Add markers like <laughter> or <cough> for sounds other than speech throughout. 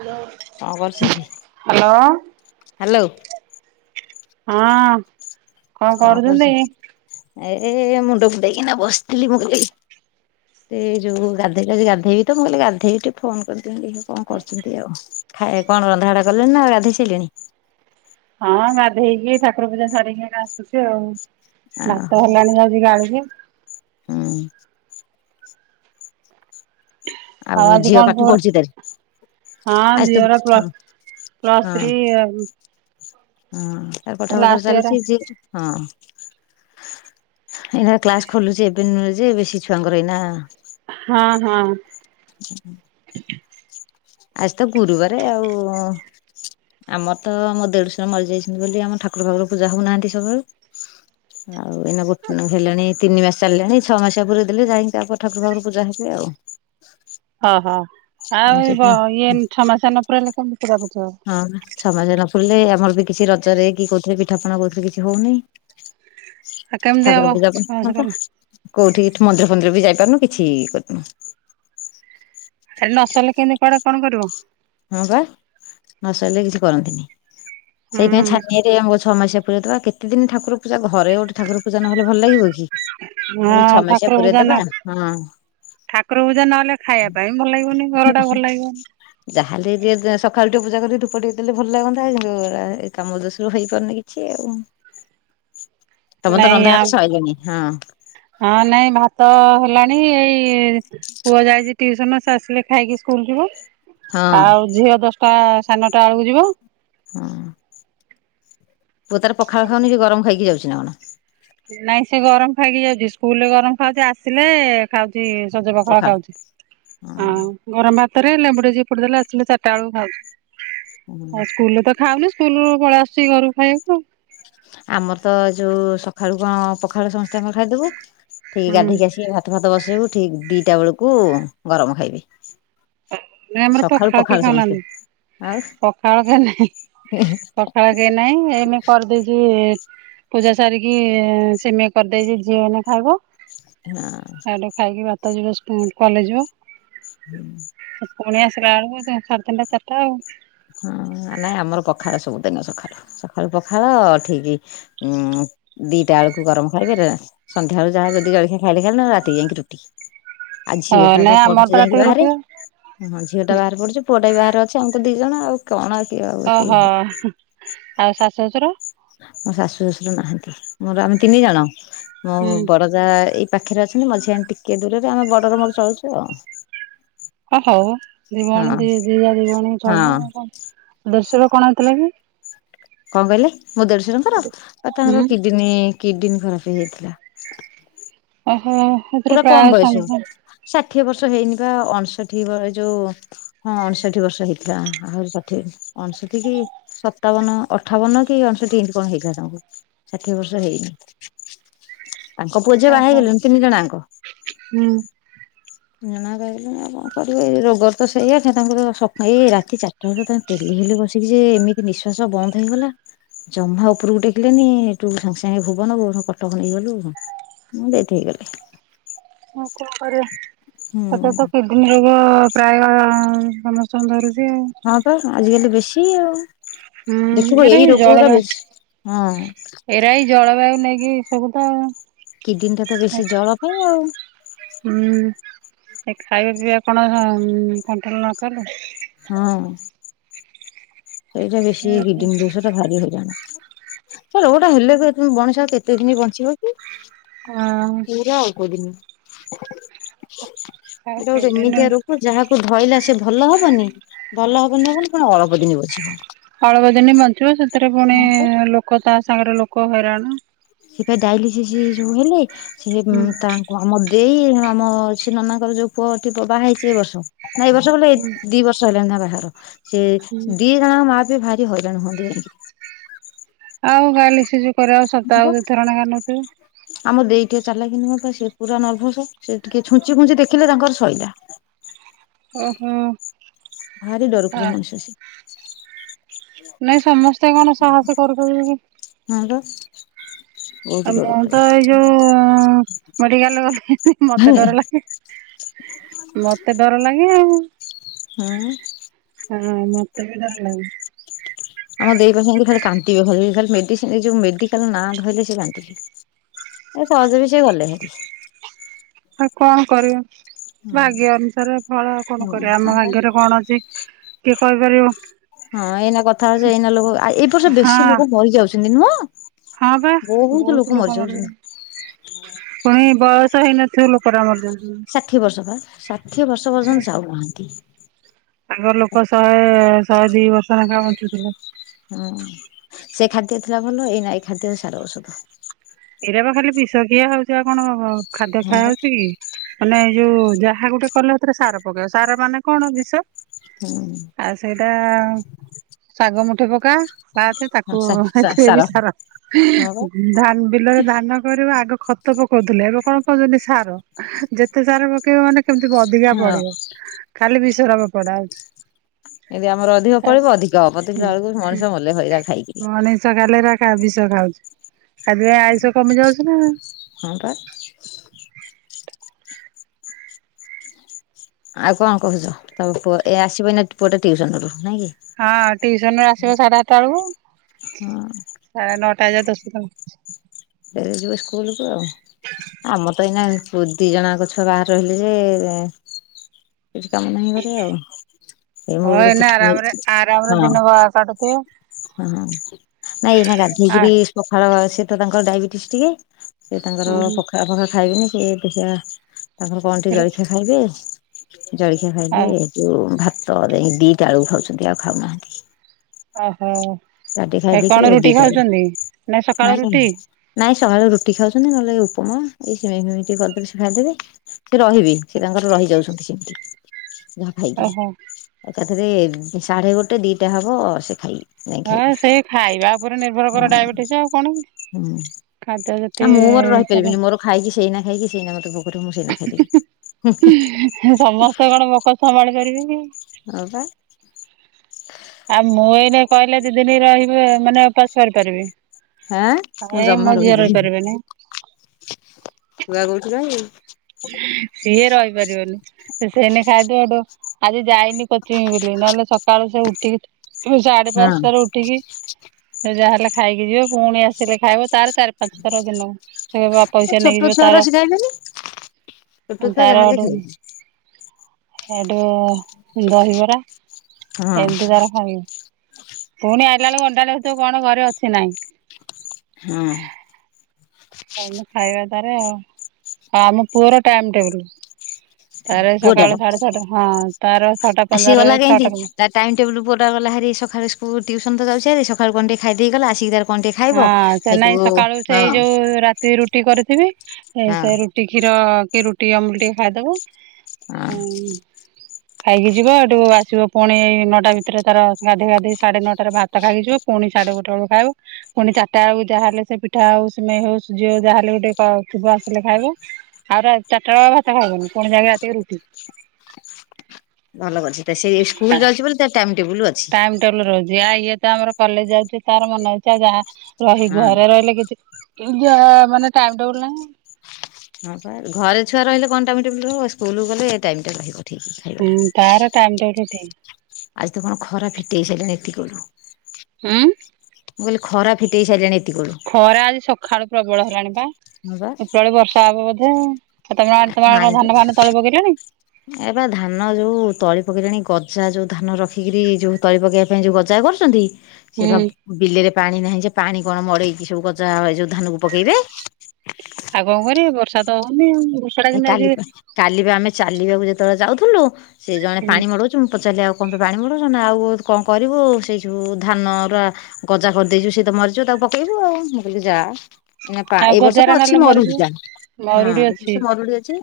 Hello. କଣ କରୁଛୁ? Hello. ହଁ। କଣ କରୁଛୁ? ଏ ମୁଣ୍ଡ କୁଣ୍ଡେଇକିନା ବସିଥିଲି ମୁଁକି ସେଇ ଯୋଉ ଗାଧୋଇ ଗାଧୋଇବି ତ ମୁଁ କହିଲି ଗାଧୋଇବି ଟିକେ ଫୋନ କରିଥିଲ କଣ କରୁଛନ୍ତି ଆଉ। ଖାଇଏ କଣ ରନ୍ଧାବଢ଼ା କଲେଣି ଆଉ ଗାଧେଇ ସାରିଲେଣି? ହଁ ଗଧେଇକି ଠାକୁର ପୂଜା ସାରିକି ଆସୁଛି ଆଉ। ଆ ଭାତ ହେଲାଣି ଯାଉ ଗାଳିବି। ହଁ। ଆଉ ଆଜି କଣ ଝିଅ ପାଠ ପୁଅର ପଢୁଛି ତାହେଲେ? ହଁ ଝିଅର ପ୍ଲସ୍, ପ୍ଲସ ହଁ। ଥ୍ରୀ ହଁ, ତା ପାଠ ପଢା ଲାଷ୍ଟ ଇୟର ଚାଲିଚି, ଯିଏକି ହଁ। ଏଇନା କ୍ଲାସ ଖୋଲୁଚି, ଏବେ ନୂଆ ଯେ ବେଶୀ ଛୁଆଙ୍କର ଏଇନା ହଁ ହଁ। <unintelligible> ଆଜି ତ ଗୁରୁବାର ଆଉ ଆମର ତ, ମୋ ଦେଢ଼ସୁର ମରିଯାଇଚନ୍ତି ବୋଲି, ଆମ ଠାକୁର ଫାକୁର ପୂଜା ହଉନାହାନ୍ତି ସକାଳୁ। ଆଉ ଏଇନା ଗୋଟ ହେଲେଣି ତିନି ମାସ ଚାଲିଲାଣି, ଛଅ ମାସିଆ ପୁରେଇ ଦେଲେ, ଯାଇକି ତାପରେ ଠାକୁର ଫାକୁର ପୂଜା ହେବେ ଆଉ। ଓହୋ, ଆଉ ହଁ ସେଠି ଇଏ ଛମାସିଆ ନ ପୁରେଇଲେ କେମିତିି ପୂଜାପୁଜି ହବ? ହଁ, ଛ ମାସିଆ ନ ପୁରିଲେ, ଆମର ବି କିଛି ରଜରେ କି କୋଉଥିରେ ପିଠା ପଣା କୋଉଥିରେ କିଛି ହଉନେଇ। ଆଉ କେମିତି ହବ ଠାକୁର ପୂଜା ଛଅ ମାସ କେମିତି ପରେ ହବ? କୋଉଠି ଏଠି ମନ୍ଦିର ଫନ୍ଦିର ବି ଯାଇପାରୁନୁ, କିଛି କରିନୁ। ହେରେ ନସରିଲେ, କେମିତି କୁଆଡେ କଣ କରିବ? ହଁ ପା, ନ ସରିଲେ କିଛି କରନ୍ତିନି, ସେଇଥିପାଇଁ ହୁଁ ଛାନିଆରେ ଆ <unintelligible> ଛ ମାସ ପୁରେଇ ଦେବା, କେତେଦିନି ଠାକୁର ପୂଜା, ଘରେ ଗୋଟେ ଠାକୁର ପୂଜା ନହଲେ ଭଲ ଲାଗିବ କି? ମୁଁ କହିଲି, ହଁ ଛ ମାସିଆ ଠାକୁର ପୁରେଇ ପୂଜା ନ ଦବା, ହଁ। ଠାକୁର ପୂଜା ନହେଲେ, ଖାଇବା ପାଇଁ ଭଲ ଲାଗିବନି, ଘର ଟା ଭଲ ଲାଗିବନି। ଯାହେଲେ ସକାଳୁ ଟିକେ ପୂଜା କରିିକି ଧୂପ ଟିକେ ଦେଲେ ଭଲ ଲାଗନ୍ତା, କାମ ଦୋସୁରୁ ହେଇପାରୁନି କି ଛି ଆଉ, ତମର ତ ନାଇଁ ଆ ରନ୍ଧାବଢ଼ା ସଇଲାଣି। ହଁ। ହଁ ନାଇଁ, ଭାତ ହେଲାଣି, ଏଇ ପୁଅ ଯାଇଚି ଟିଉସନ, ସେ ଆସିଲେ ଖାଇକି ସ୍କୁଲ ଯିବ। ହଁ ଆଉ ଝିଅ ଦଶଟା, ସାଢେ ନଅଟା ବେଳକୁ ଯିବ। ହଁ। ପୁଅ ତାର ପଖାଳ ଖାଉନିକି, ଗରମ ଖାଇକି ଯାଉଚି ନା କଣ? ନାଇଁ ସେ ଗରମ ଖାଇକି ଯାଉଚି, ସ୍କୁଲ ରେ ଗରମ ଖାଉଚି, ଆସିଲେ ଖାଉଚି, ସଜ ପଖାଳ ଖାଉଚି, ଆଉ ହଁ ଗରମ ଭାତରେ ଲେମ୍ବୁଟେ ଚିପୁଡ଼ି ଦେଲେ ଆସିଲେ ଚାରିଟା ବେଳକୁ ଖାଉଚି, ଆଉ ସ୍କୁଲରେ ତ ଖାଉନି, ସ୍କୁଲରୁ ପଳେଇ ଆସୁଛି ଘରକୁ ଖାଇବାକୁ ଆଉ। ଆମର ତ ଯୋଉ ସକାଳୁ କଣ ପଖାଳୁ ସମସ୍ତେଙ୍କର ଖାଇଦବୁ, ଠିକ୍ ହୁଁ ଗାଧେଇକି ଆସିକି ଭାତ ଭାତ ଫାତ ବସେଇବୁ, ଠିକ୍ ଦିଟା ବେଳକୁ ଗରମ ଖାଇବେ। ନାଇଁ ଆମର ପଖାଳ କେହି ସମସ୍ତେ ଖାଉନାହାନ୍ତି। ଆଉ ପଖାଳ କେ ନାହିଁ, ପଖାଳ କେ ନାହିଁ, ଏଇନେ କରିଦେଇଚି ପୂଜା ସାରିକି, ସେମେଇ କରିଦେଇଚି, ଝିଅ ଏଇନା ଖାଇବ। ନାଁ। ହେଟୁ ଖାଇକି ଭାତ ଯିବ, ସ୍କୁ କଲେଜ ଯିବ। ହୁଁ। ପୁଣି ଆସିଲା ବେଳକୁ, ସାଢ଼େ ତିନିଟା, ଚାରିଟା ଆଉ ହଁ, ନାଇଁ ଆମର ପଖାଳ ସବୁଦିନ ସକାଳୁ, ସକାଳୁ ପଖାଳ ଠିକି ଉଁ, ଦିଟା ବେଳକୁ ଗରମ ଖାଇବେ, ରା ସନ୍ଧ୍ୟା ଯଦି ଜଳଖଆ ଖାଇଲେ ଖାଇଲେ ରାତିକି ଯାଇକି ରୁଟି। ଆଉ ଅ ଝିଅ ଟା ତ ନାଇଁ ଆମର ପଢୁଚି ଯାଇକି ରାତିକି ବାହାରେ। ରୁଟି ହଁ ଝିଅ ଟା ବାହାର ପଡୁଚି, ପୁଅଟା ବି ବାହାରେ ଅଛି, ଆମକୁ ଦି ଜଣ ଆଉ କଣ କିଏ ଆଉ ଏତିକି ହଉ ହ। ଆଉ ଶାଶୁ ଶ୍ୱଶୁର? ମୋ ଶାଶୁ ଶଶୁର ନାହାନ୍ତି ମୋର ଆମେ ତିନି ଜଣ, ମୋ ହୁଁ ବଡ ଜା ଏଇ ପାଖେରେ ଅଛନ୍ତି ମଝିଆଣି ଟିକେ ଦୂରରେ ଆମେ ବଡର ମୋର ଚଳୁଚୁ ଆଉ। ଓ ହଉ ହଁ ଦୀଭଣୀ ଦି ଦି ଜା ଦୀ ଭଣୀ ଚଳିବ ହଁ ଆ <unintelligible> କଣ ହେଇଥିଲା କି? କଣ କହିଲେ ମୋ ଦେଢଶୁର ଙ୍କର ତାଙ୍କର ଆଉ ହୁଁ ତାଙ୍କର କିଡିନୀ-କିଡିନୀ ଖରାପେ ହେଇଯାଇଥିଲା। ଓହୋ। ଏଥିରେ ପୁରା କମ୍ ପ୍ରାୟ ବୟସ ସମ ଷାଠିଏ ବର୍ଷ ହେଇନି ବା ଅଣଷଠି ବ ଏଯୋଉ ହଁ ଅଣଷଠି ବର୍ଷ ହେଇଥିଲା ଆହୁରି ଷାଠିଏ ଅଣଷଠି କି ସତାବନ ଅଠାବନ କି ଅଣଷଠି ଏନ୍ତି କଣ ହେଇଥିଲା ତାଙ୍କୁ ଷାଠିଏ ବର୍ଷ ହେଇନି। ତାଙ୍କ ପୁଅ ଝିଅ ବାହା ଓହୋ ହେଇଗଲେଣି ତିନି ଜଣ ଯାଙ୍କ। ହୁଁ। ଜଣା <unintelligible> ଆଉ କଣ କରିବ ଏଇ ରୋଗର ତ ସେଇଆ ତାଙ୍କର <unintelligible> ଏଇ ରାତି ଚାରି ତାଙ୍କ ପେଲି ହେଲେ ବସିକି ଯେ ଏମିତି ନିଶ୍ୱାସ ବନ୍ଦ ହେଇଗଲା ଜମା ଉପରକୁ ଟେକିଲେନି <unintelligible> ସାଙ୍ଗେସାଙ୍ଗେ ଭୁବନ ଭୁବନରୁ କଟକ ନେଇଗଲୁ। <unintelligible> ଡେଥ୍ ହେଇଗଲେ। ହଁ କଣ କରିବା <inaudible> ହୁଁ <unintelligible> ପ୍ରାୟ ସମସ୍ତଙ୍କୁ ଧରୁଚି ଆଉ। ହଁ ପା ଆଜିକାଲି ବେଶୀ ଆଉ, ହୁଁ ଦେଖିବ ଏରା ଏଇ ରୋଗଗୁରା ଜଳବାୟୁ ବେଶୀ ହଁ। ଏରା ଏଇ ଜଳବାୟୁ ନେଇକି ଏସବୁ ତ ଆଉ। କିଡିନ୍ ଟା ତ ବେଶୀ ଜଳ ପାଇଁ ଆଉ। ହୁଁ ଏ ଖାଇବା ପିଇବା କଣ କଣ୍ଟ୍ରୋଲ୍ ନକଲେ ହଁ। ସେଇଟା ବେଶୀ ଏଇ ହଁ କିଡ଼ନ୍ ଦୋଷ ର ଭାରି ହେଇରାଣ, ସେ ରୋଗଟା ହେଲେ ମଣିଷା ଆଉ କେତେ ଦିନ ବଞ୍ଚିବ କି। ଆଉ ପୁରା ଅଳ୍ପ ଦିନି, ଏଇଟା ଗୋଟା କେତେଦିନ ଏମିତିଆ ରୋ ଯାହାକୁ ଧଇଲା ସେ ଭଲ ହବନି, ଭଲ ହବନି-ହବନି ପୁଣି ଅଳପ ଦିନି ବଞ୍ଚିବ। ଅଳପ ଦିନ ବଞ୍ଚିବ ସେଥିରେ ପୁଣି ଲୋକ ତା ସାଙ୍ଗେରେ ଲୋକ ହଇରାଣ ସେ ପା ଡାଇଲିସିସ୍ ଯୋଉ ହେଲେ ସେ ହୁଁ ତା ଆମ ଦେଇ ଆମ ଅ ସେ ନନାଙ୍କର ଯୋଉ ପୁଅଟି ବାହା ହେଇଚି ଏ ବର୍ଷ ନା ଏ ବର୍ଷ <unintelligible> ଦି ବର୍ଷ ହେଲାଣି ତାଙ୍କ ବାହାଘର, ସେ ଦି ଜଣ ମା ବି ଭାରି ହଇରାଣ ହୁଅନ୍ତି <unintelligible> ଆଉ ଡାଇଲିସିସ୍ କରିଆକୁ ସପ୍ତାହକୁ ଦୁଇଥର ନେଖା ନେବେ। ଆମର ଦେଇ ଟିକେ ଚାଲାକି ବା ସେ ପୁରା ନର୍ଭସ, ସେ ଟିକେ ଛୁଞ୍ଚି ଫୁଞ୍ଚି ଦେଖିଲେ ତାଙ୍କର ସଇଲା। ଓହୋ। ଭାରି ହଁ ଡରକୁୁରା ମଣିଷ ସେ। ନାଇଁ ସମସ୍ତେ କଣ ସାହସ କରିପାରିବେ କି। ହଁ ବା। ବହୁତ ଆ ମୁଁ ଡରୁକୁରା ତ ଏଇ ଯୋଉ ମେଡିକାଲ୍ ଗଲେ ବି ମତେ ଡର ଲାଗେ। ମତେ ଡର ଲାଗେ ଆଉ। ହୁଁ। ହଁ ମତେ ବି ଡର ଲାଗେ। ଆମର ଦେଇ ବା ଖାଲି କାନ୍ଦିବ ଖାଲି, ଖାଲି ମେଡ଼ିସିନ୍ ଏଯୋଉ ମେଡିକାଲ୍ ନାଁ ଧଇଲେ ସେ କାନ୍ଦିବ। ଏ ସହଜ ବି ସେ ଗଲେ ହାରି। ଆଉ କଣ କରିବ ଭାଗ୍ୟ ହୁଁ ଅନୁସାରେ ଫଳ ଆଉ କଣ ହଁ କରିବା ଆମ ପା। ଭାଗ୍ୟରେ କଣ ଅଛି କିଏ କହିପାରିବ। ହଁ ଏଇନା କଥା ହେଉଚେ ଏଇନା ଲୋକ ଏଇ ବର୍ଷ ହଁ ବେଶୀ ଲୋକ ମରି ଯାଉଛନ୍ତି ନୁହଁ? ହଁ ବା ବହୁତ ଲୋକ ମରିଗ ପୁଣି ବୟସ ହେଇନଥିବ ଲୋକଟା ମାରୁଛନ୍ତି। ଷାଠିଏ ବର୍ଷ ବା ଷାଠିଏ ବର୍ଷ ପର୍ଯ୍ୟନ୍ତ ଯାଉନାହାନ୍ତି। ତାଙ୍କ ଲୋକ ଶହେ ଶହେ ଦି ବର୍ଷ ଲେଖା ବଞ୍ଚୁଥିଲେ, ହୁଁ ସେ ଖାଦ୍ୟ ଥିଲା ଭଲ, ଏଇ ନା ଏଇ ଖାଦ୍ୟ ସାର ଔଷଧ। ଏଇରା ବା ଖାଲି ବିଷଖିଆ ହଉଛି ଆଉ କଣ ଖାଦ୍ୟ ହଁ ଖିଆ ପା ହଉଛି କି? ମାନେ ଏଇ ଯୋଉ ଯାହା ଗୋଟେ କଲେ ସାର ପକେଇବା ସାର ମାନେ କଣ ବିଷ। ହୁଁ, ଆଉ ସେଇଟା ଶାଗ ମୁଠି ପକା, <unintelligible> ହଁ ତାକୁ ସା ସା ଏଥିରେ ବି ହଁ ସାର ପା ହଁ ଧାନ ବିଲରେ ଧାନ <unintelligible> ଆଗ ଖତ ପକଉଥିଲେ ଏବେ କଣ କହୁଛନ୍ତି ସାର, ଯେତେ ସାର ପକେଇବ ମାନେ କେମିତି ଅଧିକା ପଡିବ ଖାଲି ବିଷରମ ପଡା ହଉଛି। କେମିତି ଆମର ଅଧିକ ଫଳିବ ଅଧିକ ହବ, ଦେଖିଲା ବେଳକୁ ମଣିଷ ମଲେ ହଇରା ଖାଇକି। <unintelligible> ଖାଇଲେ ବିଷ ଖାଉଛି ସେଥିପାଇଁ ଆୟୁଷ କମି ଯାଉଛି ନା, ହଁ, ବା। ଆଉ କଣ କହୁଛ ତ ଏ ଆସିବ ଅଇନା ପୁଅ ଟିଉସନରୁୁ ନାଇଁ କି? ହଁ ଟିଉସନ ରୁ ଆସିବ ସାଢ଼େ ଆଠା ବେଳକୁ, ହଁ ସାଢେ ନଅଟା ଯାଏ <unintelligible> <unintelligible> ଆମର ତ ଏଇନା ଦୁଇ ଜଣଙ୍କ ଛୁଆ ବାହାରେ ରହିଲେ ଯେ, କିଛି କାମ ନାହିଁ ଘରେ ଆଉ। ଏ ଗ ହଁ ଏଇନା ଆରାମରେ <unintelligible> ଆରାମରେ ହଁ, ଦିନ କାଟୁଥିବ ହଁ, ହଁ। ନାଇଁ ଏଇନା ଆ ଗାଧେଇକିରି ପଖାଳ ସ ତ ତାଙ୍କର ଡାଇବେଟିସ ଟିକେ ସେଏ ତାଙ୍କର ହୁଁ ପଖାଳ ଫଖାଳ ଖାଇବେନି ସିଏ ଦେଖିବା ତାଙ୍କର କଣ ଟିକେ ଜଳଖିଆ ଖାଇବେ, ଜଳଖିଆ ଖାଇଲେ ଯୋଉ ଭାତ ଦିଟା ବେଳକୁ ଖାଉଛନ୍ତି ଆଉ ଖାଉନାହାନ୍ତି। ଓହୋ ରାତି ଖାଇ କାହିଁ ଦେଇକିରି କଣ ରୁଟି ଦିଟା ବେଳକୁ ଖାଉଛନ୍ତି? ନାଇ ସକାଳ ନାଇଁ ରୁଟି। ନାଇଁ ସକାଳୁ ରୁଟି ଖାଉଛନ୍ତି। ନହେଲେ ଗଉପମା ଏଇ ସିମେଇି ଟିକେ କରିଦେଲେ ସେ ଖାଇଦେବେ। ସେ ରହିବି, ସେ ତାଙ୍କର ରହିଯାଉଛନ୍ତି ସେମିତି, ଯାହା ଖାଇକିରି ଓହୋ ଏକାଥରେ ସାଢେ ଗୋଟେ ଦିଟା ହବ ସେ ଖାଇବେ। <unintelligible> ସେ ଖାଇବା ଉପରେ ନିର୍ଭର କର ହଁ ଡାଇବେଟିସ ଆଉ କଣ ହୁଁ ଖାଦ୍ୟ ଆ ଯେତେ ମୁଁ ମୋର ଚାଲ ରହିପାରିବିନି ମୋର ଖାଇକି ସେଇ ନା ଖାଇକି ସେଇ ନା ମୋତ <unintelligible> ମୁଁ ସେଇ ନା ସମସ୍ତେ କଣ ଭୋକ ସମ୍ଭାଳି ପାରିବେ କି? ହଁ, ବା। ଆଉ ମୁଁ ଏଇନା କହିଲେ ଦିଦିନ ରହିବି ମାନେ ଉପାସ କରିପାରିବି। ହଁ ମୁଁ ଏ ମୋ ଝିଅ ରହି ପାରିବେନି। କୁଆ କହୁଛି <unintelligible> ସିଏ ରହିପାରିବନି? ସେ ସେନେଇ ଖାଇ ଆଜି ଯାଇନି କଅଥିବି ବୋଲି ନହେଲେ ସକାଳୁ ସେ ଉଠିକି <unintelligible> ଏ ସାଢେ ହଁ ପାଞ୍ଚଟାରେ ଉଠିକି ଯାହାହେଲେ ଖାଇକି ଯିବ ପୁଣି ଆସି ସେ ଖାଇବ ତାର ଚାରି ପାଞ୍ଚ ଥର ଦିନକୁ ସେବା ପଇସା ନେଇକି ଯିବ ତାର ଆଇଲେନି। ତାର ଏଠୁ, ସେଠୁ ଦହିବରା ହଁ ଏମିତି ତାର ଖାଇବ, ପୁଣି ଆଇଲା ବଳକୁ ଅଣ୍ଡାଳିବ କଣ ଘରେ ଅଛି ନାହିଁ? ହଁ, ଖାଇବା ତାର, ଆଉ ଆମ ପୁଅର ଟାଇମ ଟେବୁଲ। ତାର ପୁଅଟାର ସକାଳେ ସାଢେ ଛଅଟା ହଁ ତାର ଛଅଟା ପନ୍ଦରରେ ଛଅଟା ଟାଇମ୍ ଟେବୁଲ୍ ପୁଅଟା ଗଲା ହାରି ସକାଳୁ ସ୍କୁଲ୍ ଟ୍ୟୁସନ ତଯାଉଚି ହାରି ସକାଳୁ କଣଟିକେ ଖାଇ ଦେଇ ଗଲା ଆସିକି ତା ହଁ ସେନାଇଁ ସକାଳୁ ସେଇ ଯୋଉ ରା ରୁଟି କରିଥିବି ହଁ ସେରୁଟି କ୍ଷୀର କିରୁଟି ଅମୁଲୁ ଟିକେ ଖାଇଦବୁ ହୁଁ। ଖାଇକି ଯିବ ଏଠୁ ଆସିବ ପୁଣି ନଅଟା ଭିତରେ ତାର ଗାଧୋଇ ଗାଧୋଇ ସାଢେ ନଅଟା ତାର ଭାତ ଖାଇକିଯିବ ପୁଣି ସଢେ ଗୋଟେ ବେଳକୁ ଖାଇବ ପୁଣି ଚାରିଟା ବେଳେ ଯାହା ହେଲେ ସେପିଠା ହଉ ସିମେଇ ହଉ ସୁଜି ହଉ ଯାହାହେଲେ ଗୋଟେ କ ଥିବ ଆସିଲେ ଖାଇବ ଆଉ ଚିରିଟା ବେଳେ ଆଉ ଭାତ ଖାଇବନି ପୁଣି ଯାଇକି ରାତିକି ରୁଟି। ଭଲ କରିଚି ସେସ୍କୁଲ୍ ଯାଉଚି ବୋଲି ତା ଟାଇମ୍ ଟେବୁଲ୍ ଅଛି। ଟାଇମ୍ ଟେବୁଲ୍ ରହୁଚି ଆଉ ଇଏତ ଆମର କଲେଜ୍ ଯାଉଚି ତାର ମନେ ଅଉଚି ଯାହା ରହି ହଁ। ଘରେ ରହିଲେ କିଛି ଯା ମାନେ ଟାଇମ୍ ଟେବୁଲ୍ ନାହିଁ। ହଁ ପା ଘରେ ଛୁଆ ରହିଲେ କଣ ଟାଇମ୍ ଟେବୁଲ୍ ହବ ସ୍କୁଲକୁ ଗଲେ ଏଟାଇମଟା ରହିବ। ଠିକ୍ ହୁଁ ଖାଇବାଟା। ତାର ଟାଇମ୍ ଟେବୁଲ୍ ଠିକ୍। ଆଜିତ କଣ ଖରା ଫିଟେଇସାଇଲାଣି ଏତିକି ଏଳୁ। ହୁଁ। ମୁଁ କହିଲି ଖରା ଫିଟେଇ ସାରିଲାଣି ଏତିକୁ ଏଳୁ। ଖରା ଆଜି ସଖାଳୁ ପ୍ରବଳ ହେଲାଣିପା ହଁ ବା ଏଉପରବେଳେ ବର୍ଷା ହବ ବୋଧେ। ଆତମ ଆଡ଼େ ତମରକଣ ଧାନ ଫାନ ତଳି ପକେଇଲେଣି। ଏବା ଧାନ ଯୋଉ ତଳି ପକେଇିଲେଣି ଗଜା ଯୋଉ ଧାନ ରଖିକିରି ଯୋଉ ତଳି ପକେଇବା ପାଇଁ ଯୋଉ ଗଜା କରୁଚନ୍ତି ହୁଁ। ସେବା ବିଲେରେ ପାଣି ନାହିଁଯେ ପାଣି କଣ ମଡ଼େଇକି ସବୁ ଗଜା ଯୋଉ ଧାନକୁ ପକେଇବେ। ଆଉ କଁ କରିବେ ବର୍ଷାତ ହଉନି ଆଉ। ଟା ହେ କିନ୍ତୁ ଆଜି ଉଁ, କାଲିପା କାଲିବି ଆମେ ଚାଲିବାକୁ ଯେତେବେଳେ ଯାଉଥିଲୁ ସେଜଣେ ପାଣି ମଡ଼ୁ ଚୁ ମୁଁ ପଚାରିଲି ଆଉ କଁପାଇଁ ମଡ଼ଉଚ ନାଁଆଉ କଁ କରିବୁ ସେଇଯଉ ଧାନର ଇ ଗଜା କରିଦେଇଚୁ ସେତ ମରିଯିବ ତାକୁ ପକେଇବୁ ଆଉ ମୁଁ କହିଲି ଯା ଏଇନା ପା ଆଉ ଗଜାରେ ବର୍ଷତ ଅଛି ନହେଲେ ମରିଯିବ ମରୁଡ଼ି ଯା ହଁ ମରୁଡି ଅଛି ଏବର୍ଷ ମରୁଡ଼ି ଅଛି।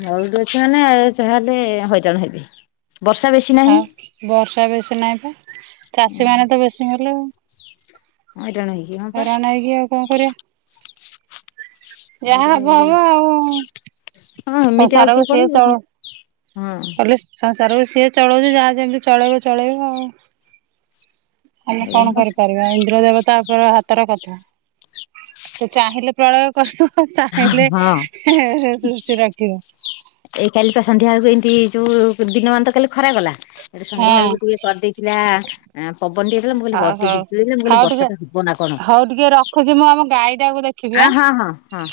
ମରୁଡ଼ି ଅଛି ମାନେ ଯାହାହେଲେ ହଇରାଣ ହେବେ ବର୍ଷା ବେଶୀ ଆଉ ନାହିଁ। ବର୍ଷା ବେଶୀ ନାହିଁପା ହଁ ଚାଷୀ ମାନେତ ବେଶୀ ମଲେ ଆଉ। ହଁରାଣହେ ହଇରାଣ ହେଇକି ଆଉ କଣ କରିବା। ଯାହା ହବ ହବ ଆଉ ହଁ ଏମିତିଆଉି ସଂସାରକୁ କିଏ ସିଏ କୁଆଡେ଼ ଚଳ ଯିବ ହଁ। କହିଲେ ସଂସାରକୁ ସିଏ ଚଳଉଚି ଯାହା ଯେମିତି ଚଳେଇବ ଚଳେଇବ ଆଉ। ଆମେ କଣ କରିପାରିବା ଇନ୍ଦ୍ର ଦେବ ତାପରେ ହାତର କଥା ସେଚାହିଁଲେ ପ୍ରଳୟ କରୁଥିବ ଚାହିଁଲେ ହଁ ସୃଷ୍ଟି ରଖିବ। ଏଇ କାଲିପା ସନ୍ଧ୍ୟା ବେଳକୁ ଏମିତି ଯୋଉ ଦିନମାନତ କାଲି ଖରା କଲା ହଁ ଏସନ୍ଧ୍ୟା ବେଳକୁ ଟିକେ କରିଦେଇି ନାଁ। ଆଁ ପବନ ଟିକେ ଦେଲା ମୁଁ କହିଲି ହଉ ବତ୍ତି ହଉ ବିଜୁଳିଲେ ମୁଁ କହିଲି ହଉ ଟିକେ ବର୍ଷାଟା ହବନା କଣ ହଉ ଟିକେ ରଖୁଛି ମୁଁ ଆମ ଗାଈ ଟାକୁ ଦେଖିବି ଆ ଆଁ। ହଁ ହଁ ହଁ।